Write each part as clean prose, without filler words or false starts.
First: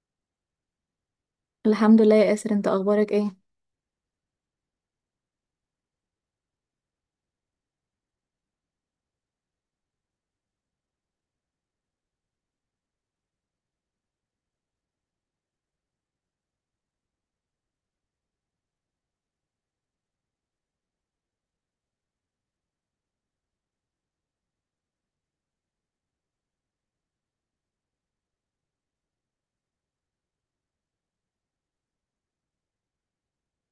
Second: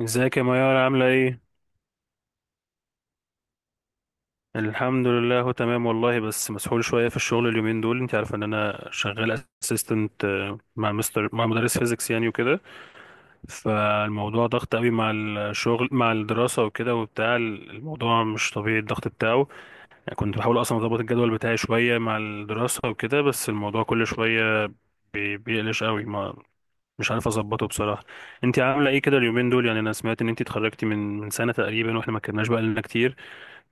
ازيك يا ميار، عاملة ايه؟ الحمد لله يا ياسر، انت اخبارك ايه؟ الحمد لله، هو تمام والله، بس مسحول شوية في الشغل اليومين دول. انت عارفة ان انا شغال اسيستنت مع مدرس فيزيكس يعني وكده. فالموضوع ضغط قوي، مع الشغل مع الدراسة وكده، وبتاع الموضوع مش طبيعي الضغط بتاعه. يعني كنت بحاول اصلا اظبط الجدول بتاعي شوية مع الدراسة وكده، بس الموضوع كل شوية بيقلش قوي ما. مش عارف اظبطه بصراحة. انت عاملة ايه كده اليومين دول؟ يعني انا سمعت ان انت اتخرجتي من سنة تقريبا، واحنا ما اتكلمناش بقى لنا كتير.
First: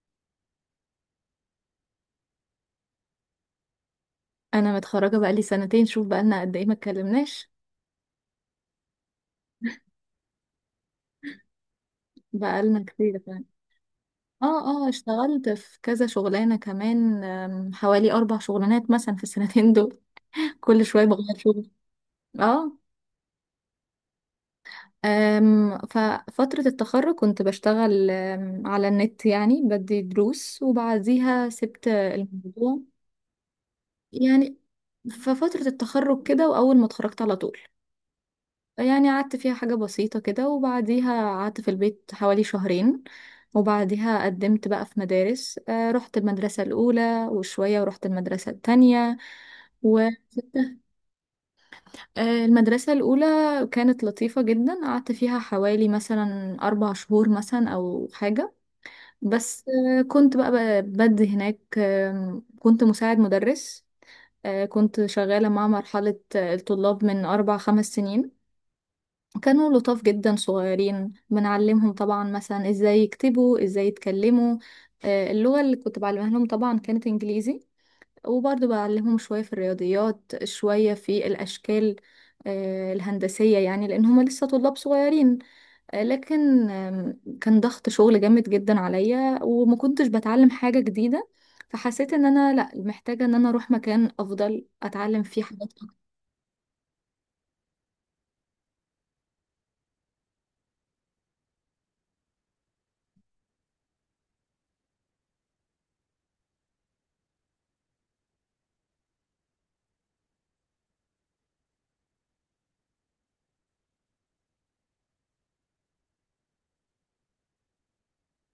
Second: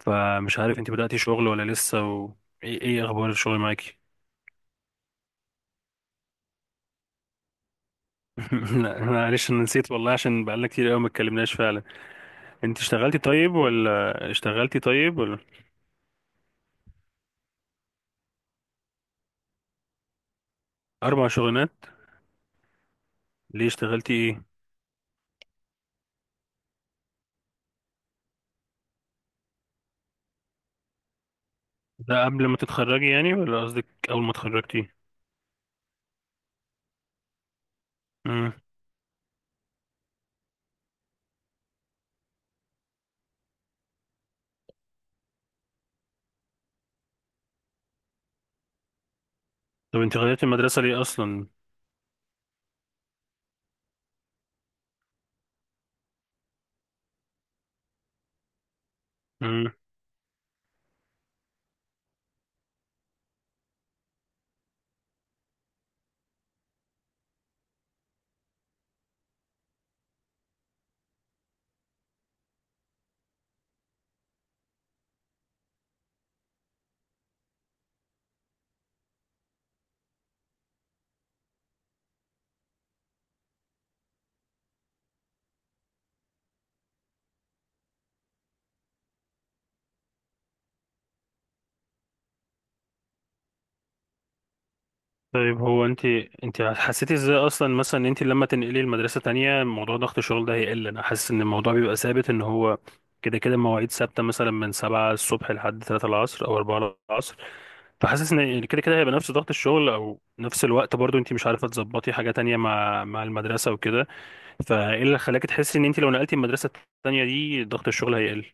فمش عارف انت بدأتي شغل ولا لسه، وايه ايه اخبار الشغل معاكي؟ انا متخرجه بقالي سنتين، شوف بقالنا قد ايه ما اتكلمناش. لا معلش، انا نسيت والله، عشان بقالنا كتير قوي ما اتكلمناش فعلا. انت بقالنا كتير اشتغلتي فعلا. طيب ولا اشتغلتي اه، اه، طيب ولا؟ اشتغلت في كذا شغلانه كمان. حوالي 4 شغلانات مثلا في السنتين دول. كل شويه اربع بغير شغل. شغلانات؟ اه. ليه؟ اشتغلتي ايه؟ ففتره التخرج كنت بشتغل على النت، يعني بدي دروس وبعديها سبت ده قبل ما الموضوع. تتخرجي يعني، ولا قصدك اول ما يعني اتخرجتي؟ ففتره التخرج كده واول ما اتخرجت على طول. امم. يعني قعدت فيها حاجة بسيطة كده وبعديها قعدت في البيت حوالي شهرين. وبعديها قدمت بقى في مدارس. رحت المدرسة الأولى وشوية ورحت المدرسة التانية طب و انت غيرتي المدرسة ليه اصلا؟ المدرسة الأولى كانت لطيفة جدا، قعدت فيها حوالي مثلا 4 شهور مثلا أو حاجة. بس كنت بقى بدي هناك. كنت مساعد مدرس. كنت شغالة مع مرحلة الطلاب من 4 5 سنين. كانوا لطاف جدا، صغيرين بنعلمهم طبعا مثلا ازاي يكتبوا، ازاي يتكلموا. اللغة اللي كنت بعلمها لهم طبعا كانت انجليزي. وبرضه بعلمهم شوية في الرياضيات، شوية في الاشكال الهندسية، يعني لان هما لسه طلاب صغيرين. لكن كان ضغط شغل جامد جدا عليا، وما كنتش بتعلم حاجة جديدة. فحسيت ان انا لا، محتاجة ان انا اروح مكان افضل اتعلم فيه طيب، حاجات. هو انت انت حسيتي ازاي اصلا مثلا ان انت لما تنقلي المدرسه تانية موضوع ضغط الشغل ده هيقل؟ انا حاسس ان الموضوع بيبقى ثابت، ان هو كده كده مواعيد ثابته، مثلا من 7 الصبح لحد 3 العصر او 4 العصر. فحاسس ان كده كده هيبقى نفس ضغط الشغل، او نفس الوقت برضو انت مش عارفه تظبطي حاجه تانية مع المدرسه وكده. فايه اللي خلاكي تحسي ان انت لو نقلتي المدرسه التانية دي ضغط الشغل هيقل؟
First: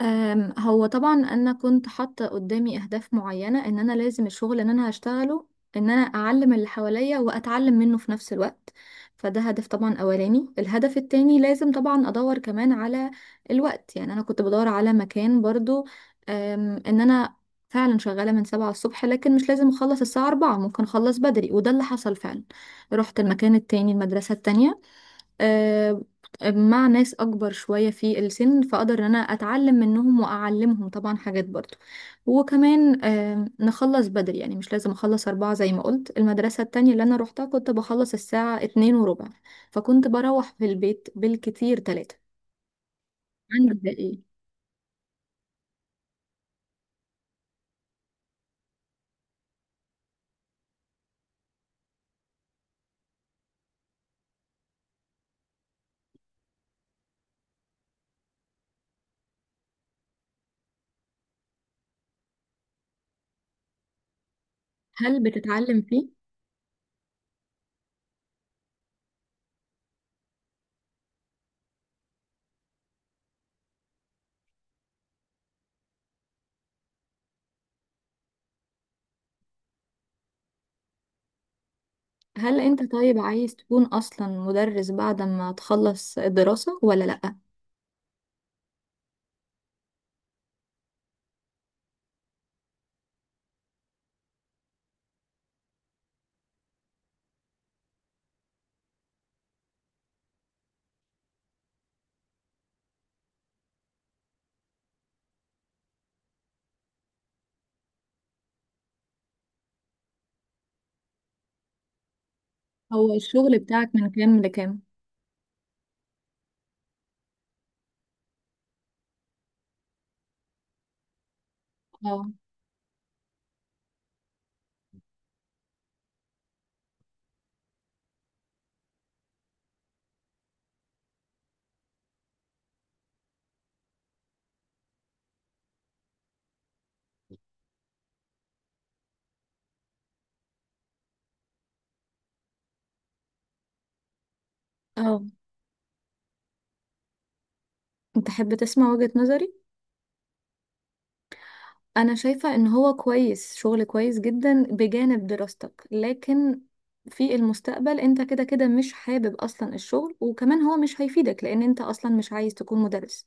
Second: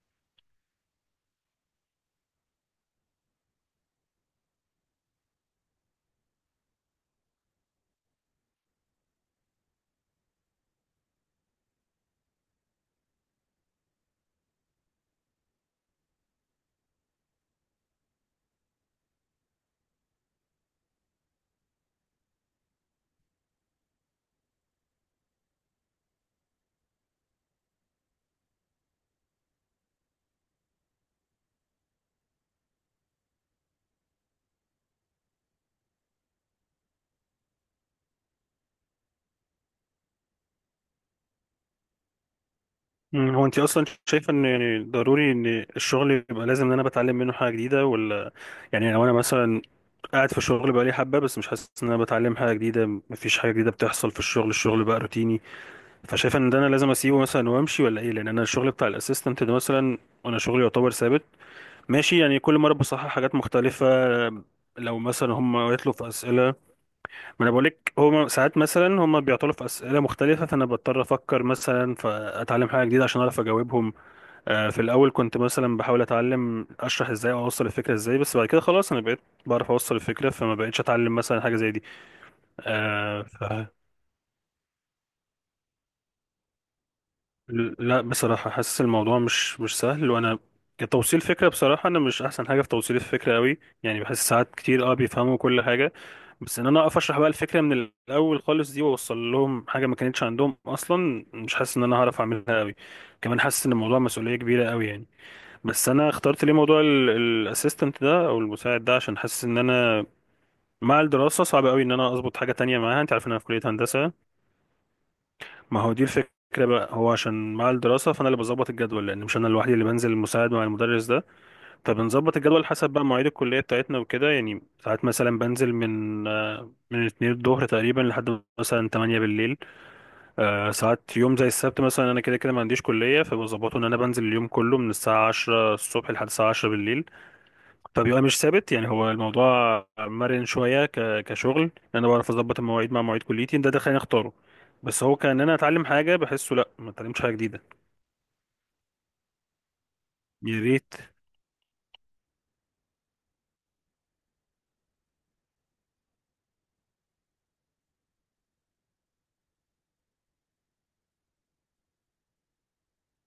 هو طبعا انا كنت حاطه قدامي اهداف معينه، ان انا لازم الشغل ان انا هشتغله، ان انا اعلم اللي حواليا واتعلم منه في نفس الوقت. فده هدف طبعا اولاني. الهدف التاني لازم طبعا ادور كمان على الوقت، يعني انا كنت بدور على مكان برضو. ان انا فعلا شغاله من 7 الصبح، لكن مش لازم اخلص الساعه 4، ممكن اخلص بدري وده اللي حصل فعلا. رحت المكان التاني، المدرسه التانية آه، مع ناس اكبر شوية في السن، فاقدر ان انا اتعلم منهم واعلمهم طبعا حاجات برضو. وكمان نخلص بدري، يعني مش لازم اخلص 4 زي ما قلت. المدرسة التانية اللي انا روحتها كنت بخلص الساعة 2:15، فكنت بروح في البيت بالكتير 3. هو انت عندك اصلا ده ايه؟ شايفه ان يعني ضروري ان الشغل يبقى لازم ان انا بتعلم منه حاجه جديده ولا؟ يعني لو انا مثلا قاعد في الشغل بقالي حبه بس مش حاسس ان انا بتعلم حاجه جديده، مفيش حاجه جديده بتحصل في الشغل. الشغل بقى روتيني. فشايف ان ده انا لازم اسيبه مثلا وامشي ولا ايه؟ لان انا الشغل بتاع الاسيستنت ده مثلا، انا شغلي يعتبر ثابت، ماشي، يعني كل مره بصحح حاجات مختلفه. لو هل مثلا هم بتتعلم يطلبوا فيه؟ في اسئله، ما انا بقول لك، هم ساعات مثلا هم بيعطلوا في اسئله مختلفه، فانا بضطر افكر مثلا، فاتعلم حاجه جديده عشان اعرف اجاوبهم. في الاول كنت مثلا بحاول اتعلم اشرح ازاي او اوصل الفكره ازاي، بس بعد كده خلاص انا بقيت بعرف اوصل الفكره، فما بقتش اتعلم مثلا حاجه زي دي. هل انت طيب آه، ف... عايز تكون اصلا مدرس بعد ما تخلص الدراسة ولا لأ؟ لا بصراحه حاسس الموضوع مش سهل، وانا كتوصيل فكره، بصراحه انا مش احسن حاجه في توصيل الفكره قوي، يعني بحس ساعات كتير، بيفهموا كل حاجه، بس ان انا اقف اشرح بقى الفكره من الاول خالص دي، واوصل لهم حاجه ما كانتش عندهم اصلا، مش حاسس ان انا هعرف اعملها قوي. كمان حاسس ان الموضوع مسؤوليه كبيره قوي يعني. بس انا اخترت ليه موضوع الاسيستنت ده او المساعد ده، عشان حاسس ان انا مع الدراسه صعب قوي ان انا اظبط حاجه تانية معاها. هو انت عارف ان انا في الشغل كليه بتاعك من هندسه. كام لكام؟ ما هو دي الفكره بقى. هو عشان مع الدراسه، فانا اللي بظبط الجدول، لان مش انا لوحدي اللي بنزل المساعد مع المدرس ده. اه، فبنظبط الجدول حسب بقى مواعيد الكليه بتاعتنا وكده. يعني ساعات مثلا بنزل من من 2 الظهر تقريبا لحد مثلا 8 بالليل. ساعات يوم زي السبت مثلا انا كده كده ما عنديش كليه، فبظبطه ان انا بنزل اليوم كله من الساعه 10 الصبح لحد الساعه 10 بالليل. طب يبقى مش ثابت يعني، هو الموضوع مرن شويه كشغل، انا بعرف اظبط المواعيد مع مواعيد كليتي، ده خليني اختاره. بس هو اه، كان انا اتعلم حاجه، بحسه لا، ما اتعلمتش حاجه جديده. تحب تسمع وجهة نظري. يا ريت. انا شايفة ان هو كويس، شغل كويس جدا بجانب دراستك، لكن في المستقبل انت كده كده مش حابب اصلا الشغل، وكمان هو مش هيفيدك لان انت اصلا مش عايز تكون مدرس.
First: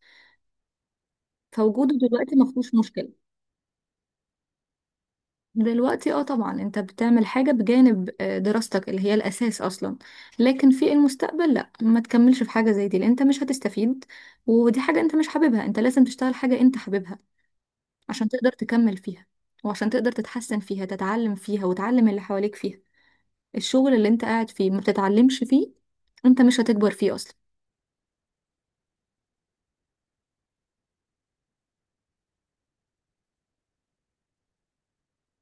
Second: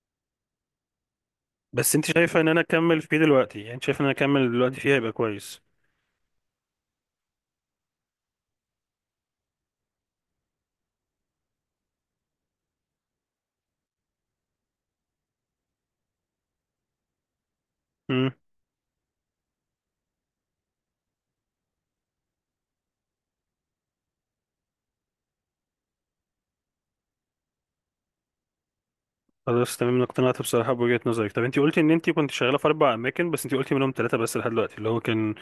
فوجوده بس انت دلوقتي شايفه ما ان انا فيهوش اكمل مشكلة. فيه دلوقتي، يعني انت شايفه ان انا اكمل دلوقتي فيها يبقى كويس؟ دلوقتي طبعا انت بتعمل حاجة بجانب دراستك اللي هي الاساس اصلا، لكن في المستقبل لا، ما تكملش في حاجة زي دي لان انت مش هتستفيد. ودي حاجة انت مش حاببها، انت لازم تشتغل حاجة انت حاببها عشان امم. تقدر تكمل فيها، وعشان تقدر تتحسن فيها، تتعلم فيها، وتعلم اللي حواليك فيها. الشغل اللي انت قاعد فيه ما بتتعلمش فيه، انت مش هتكبر فيه اصلا. خلاص تمام، أنا اقتنعت بصراحه بوجهه نظرك. طب انت قلتي ان انت كنت شغاله في اربع اماكن، بس انت قلتي منهم ثلاثه بس لحد دلوقتي، اللي هو كان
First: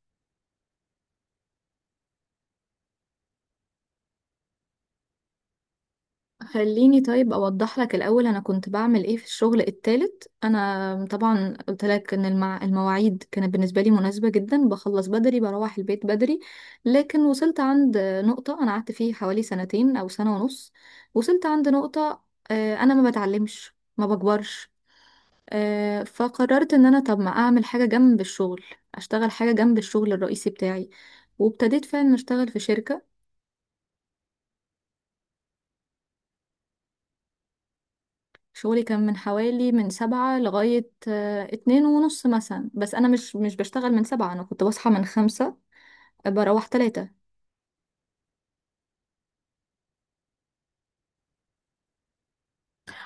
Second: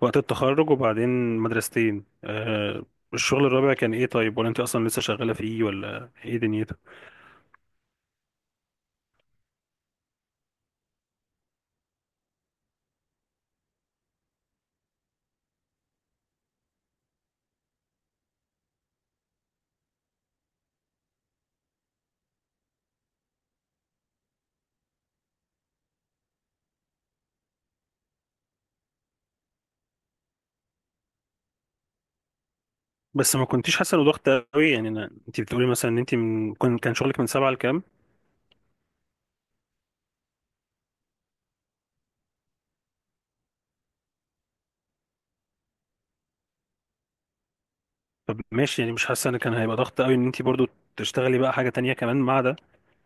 وقت التخرج وبعدين مدرستين، الشغل الرابع كان ايه طيب، ولا انت اصلا لسه شغاله فيه، ولا ايه دنيتك؟ خليني طيب اوضح لك الاول انا كنت بعمل ايه في الشغل التالت. انا طبعا قلت لك ان المواعيد كانت بالنسبه لي مناسبه جدا، بخلص بدري، بروح البيت بدري. لكن وصلت عند نقطه، انا قعدت فيه حوالي سنتين او سنه ونص. وصلت عند نقطه انا ما بتعلمش، ما بكبرش. فقررت ان انا طب ما اعمل حاجة جنب الشغل، اشتغل حاجة جنب الشغل الرئيسي بتاعي، وابتديت فعلا اشتغل في شركة. بس ما كنتيش حاسه انه ضغط قوي يعني؟ انت بتقولي مثلا ان انت كان شغلك من سبعة لكام. شغلي كان من حوالي من 7 لغاية 2:30 مثلا، بس انا مش بشتغل من 7، انا كنت بصحى من 5، بروح 3. طب ماشي يعني، مش حاسه ان كان هيبقى ضغط قوي ان انت برضو تشتغلي بقى حاجه تانية كمان مع ده؟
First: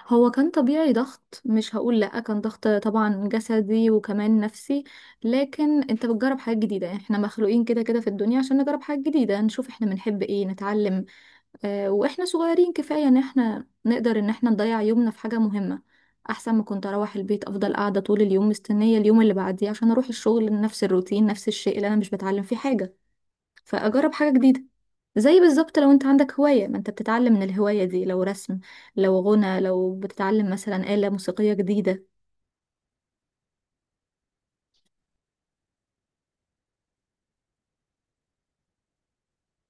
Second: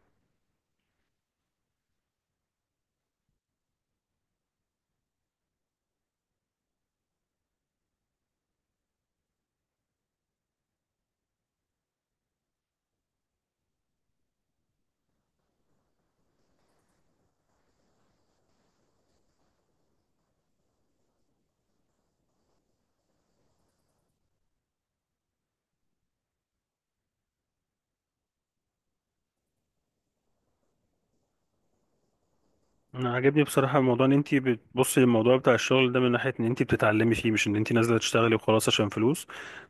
هو كان طبيعي ضغط، مش هقول لأ، كان ضغط طبعا جسدي وكمان نفسي. لكن انت بتجرب حاجات جديدة، يعني احنا مخلوقين كده كده في الدنيا عشان نجرب حاجات جديدة، نشوف احنا بنحب ايه، نتعلم. واحنا صغيرين كفاية ان احنا نقدر ان احنا نضيع يومنا في حاجة مهمة، احسن ما كنت اروح البيت افضل قاعدة طول اليوم مستنية اليوم اللي بعديه عشان اروح الشغل، نفس الروتين، نفس الشيء اللي انا مش بتعلم فيه حاجة. فاجرب حاجة جديدة، زي بالظبط لو انت عندك هواية، ما انت بتتعلم من الهواية دي، لو رسم، لو غنى، لو بتتعلم مثلا آلة موسيقية جديدة. انا عاجبني بصراحه الموضوع، ان انت بتبصي للموضوع بتاع الشغل ده من ناحيه ان انت بتتعلمي فيه، مش ان انت نازله تشتغلي وخلاص عشان فلوس،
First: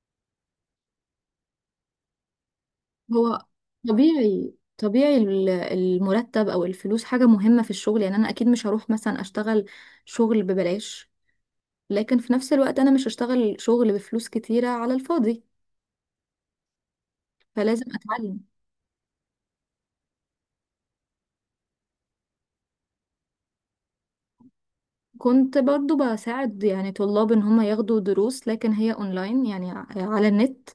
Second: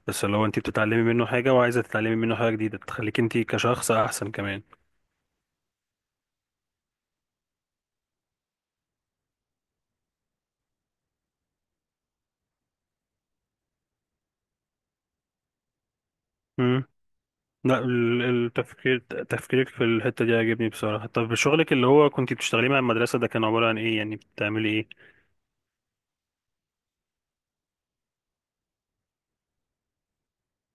بس اللي هو انت بتتعلمي منه حاجه وعايزه تتعلمي منه حاجه جديده تخليك انت هو كشخص احسن طبيعي كمان. طبيعي، المرتب او الفلوس حاجة مهمة في الشغل، يعني انا اكيد مش هروح مثلا اشتغل شغل ببلاش، لكن في نفس الوقت انا مش هشتغل شغل بفلوس كتيرة على الفاضي، امم. لا، فلازم ال- اتعلم. التفكير تفكيرك في الحته دي عاجبني بصراحه. طب شغلك اللي هو كنت بتشتغليه مع المدرسه ده كان عباره عن ايه، يعني بتعملي كنت برضو بساعد يعني طلاب ان هم ياخدوا دروس، لكن هي اونلاين، يعني على النت.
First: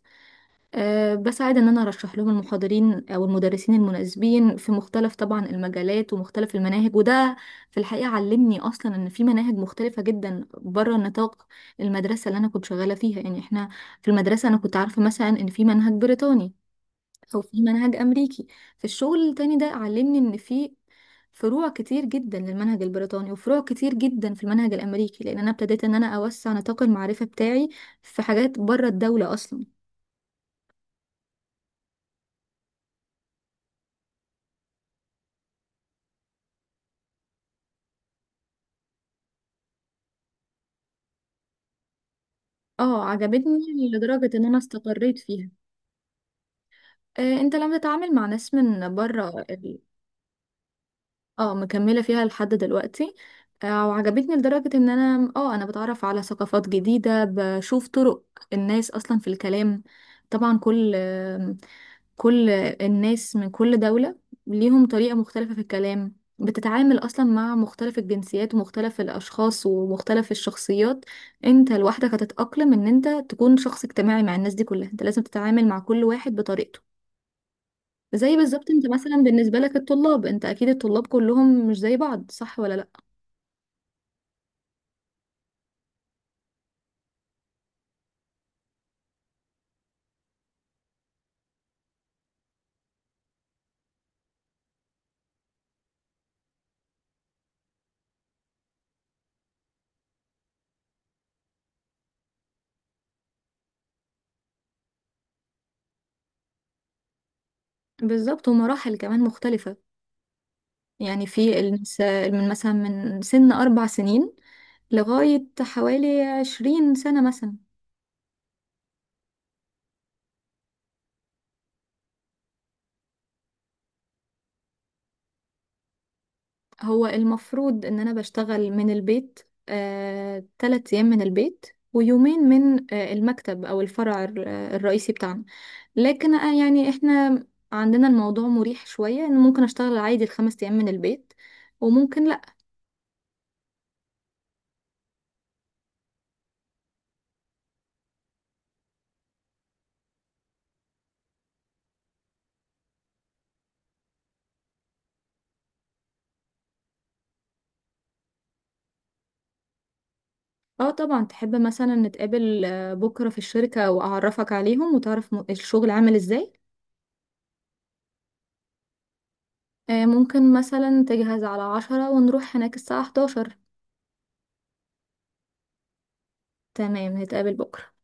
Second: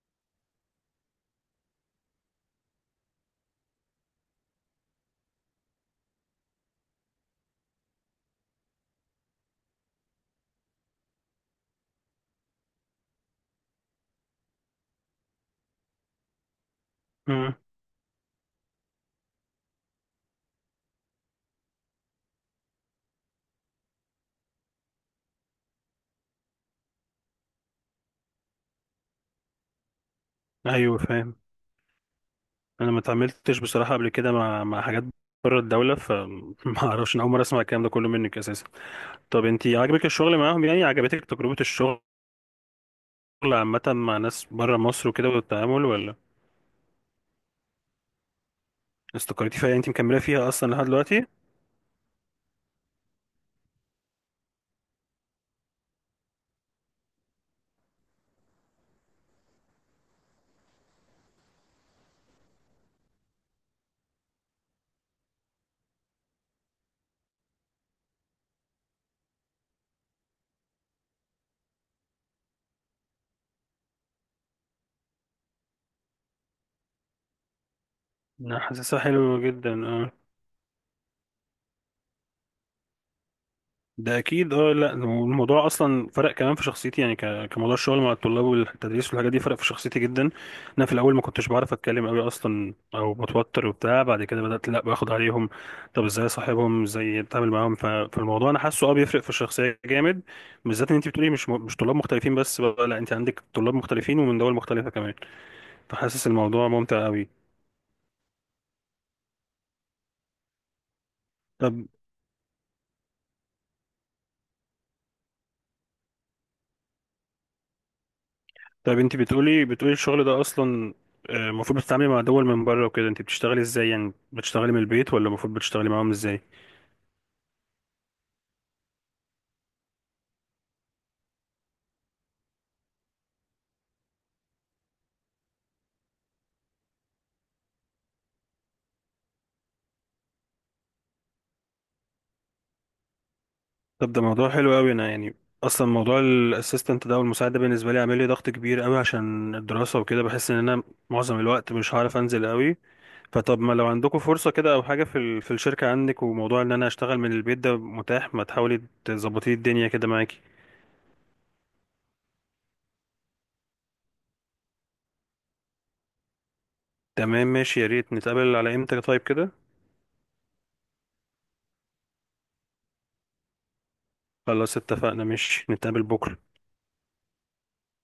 بساعد ان انا ارشح لهم المحاضرين او المدرسين المناسبين في مختلف طبعا المجالات ومختلف المناهج، وده في الحقيقة علمني اصلا ان في مناهج مختلفة جدا بره نطاق المدرسة اللي انا كنت شغالة فيها. يعني احنا في المدرسة انا كنت عارفة مثلا ان في منهج بريطاني او ايه؟ في منهج امريكي. في الشغل التاني ده علمني ان في فروع كتير جدا للمنهج البريطاني، وفروع كتير جدا في المنهج الامريكي، لان انا ابتديت ان انا اوسع نطاق المعرفة بتاعي في حاجات بره الدولة اصلا. ايوه فاهم. انا ما اتعاملتش بصراحه قبل كده مع حاجات بره الدوله، فما اعرفش، انا اول مره اسمع الكلام ده كله منك اساسا. طب انت عجبك الشغل معاهم، يعني عجبتك تجربه الشغل اه، عامه عجبتني مع لدرجة ان ناس انا بره مصر استقريت وكده فيها. والتعامل ولا؟ انت لما تتعامل مع ناس من بره. استقريتي فيها، انت مكمله فيها اصلا لحد دلوقتي؟ اه، مكملة فيها لحد دلوقتي. وعجبتني لدرجة ان انا بتعرف على ثقافات جديدة، بشوف طرق الناس اصلا في الكلام. طبعا كل الناس من كل دولة ليهم طريقة مختلفة في الكلام. بتتعامل أصلا مع مختلف الجنسيات ومختلف الأشخاص ومختلف الشخصيات. انت لوحدك هتتأقلم ان انت تكون شخص اجتماعي مع الناس دي كلها، انت لازم تتعامل مع كل واحد بطريقته. زي انا بالظبط انت حاسسها مثلا حلو بالنسبة جدا لك الطلاب، انت اكيد الطلاب كلهم مش زي بعض، صح ولا لا؟ ده اكيد. اه لا، الموضوع اصلا فرق كمان في شخصيتي يعني، كموضوع الشغل مع الطلاب والتدريس والحاجات دي، فرق في شخصيتي جدا. انا في الاول ما كنتش بعرف اتكلم قوي اصلا، او بتوتر وبتاع، بعد كده بدات لا باخد عليهم، طب ازاي اصاحبهم، ازاي اتعامل معاهم. فالموضوع انا حاسه، اه، بيفرق في الشخصيه جامد. بالذات ان انت بتقولي مش طلاب مختلفين بس بقى، لا، انت عندك طلاب مختلفين ومن دول مختلفه كمان. فحاسس الموضوع ممتع قوي. بالظبط، ومراحل كمان مختلفة، يعني في طب من مثلا من سن 4 سنين لغاية حوالي 20 سنة مثلا. طب انت بتقولي الشغل ده اصلا، المفروض بتتعاملي مع دول من بره وكده، انت بتشتغلي ازاي يعني؟ بتشتغلي من البيت ولا المفروض بتشتغلي معاهم ازاي؟ هو المفروض ان انا بشتغل من البيت، 3 ايام من البيت، ويومين من المكتب او الفرع الرئيسي بتاعنا. لكن يعني احنا عندنا الموضوع مريح شوية، ان ممكن اشتغل عادي ال 5 ايام من البيت، وممكن. طب ده موضوع حلو قوي. انا يعني اصلا موضوع الاسيستنت ده والمساعد ده بالنسبه لي عامل لي ضغط كبير قوي عشان الدراسه وكده، بحس ان انا معظم الوقت مش هعرف انزل قوي. فطب ما لو عندكم فرصه كده او حاجه في في الشركه عندك، وموضوع ان انا اشتغل من البيت ده متاح، ما تحاولي تظبطي الدنيا كده معاكي؟ اه، طبعا، تحب مثلا نتقابل بكرة في الشركة وأعرفك عليهم وتعرف الشغل عامل ازاي. تمام ماشي، يا ريت. نتقابل على امتى طيب كده؟ ممكن مثلا تجهز على 10 ونروح هناك الساعة 11. خلاص اتفقنا، ماشي، نتقابل بكره. تمام، نتقابل بكرة.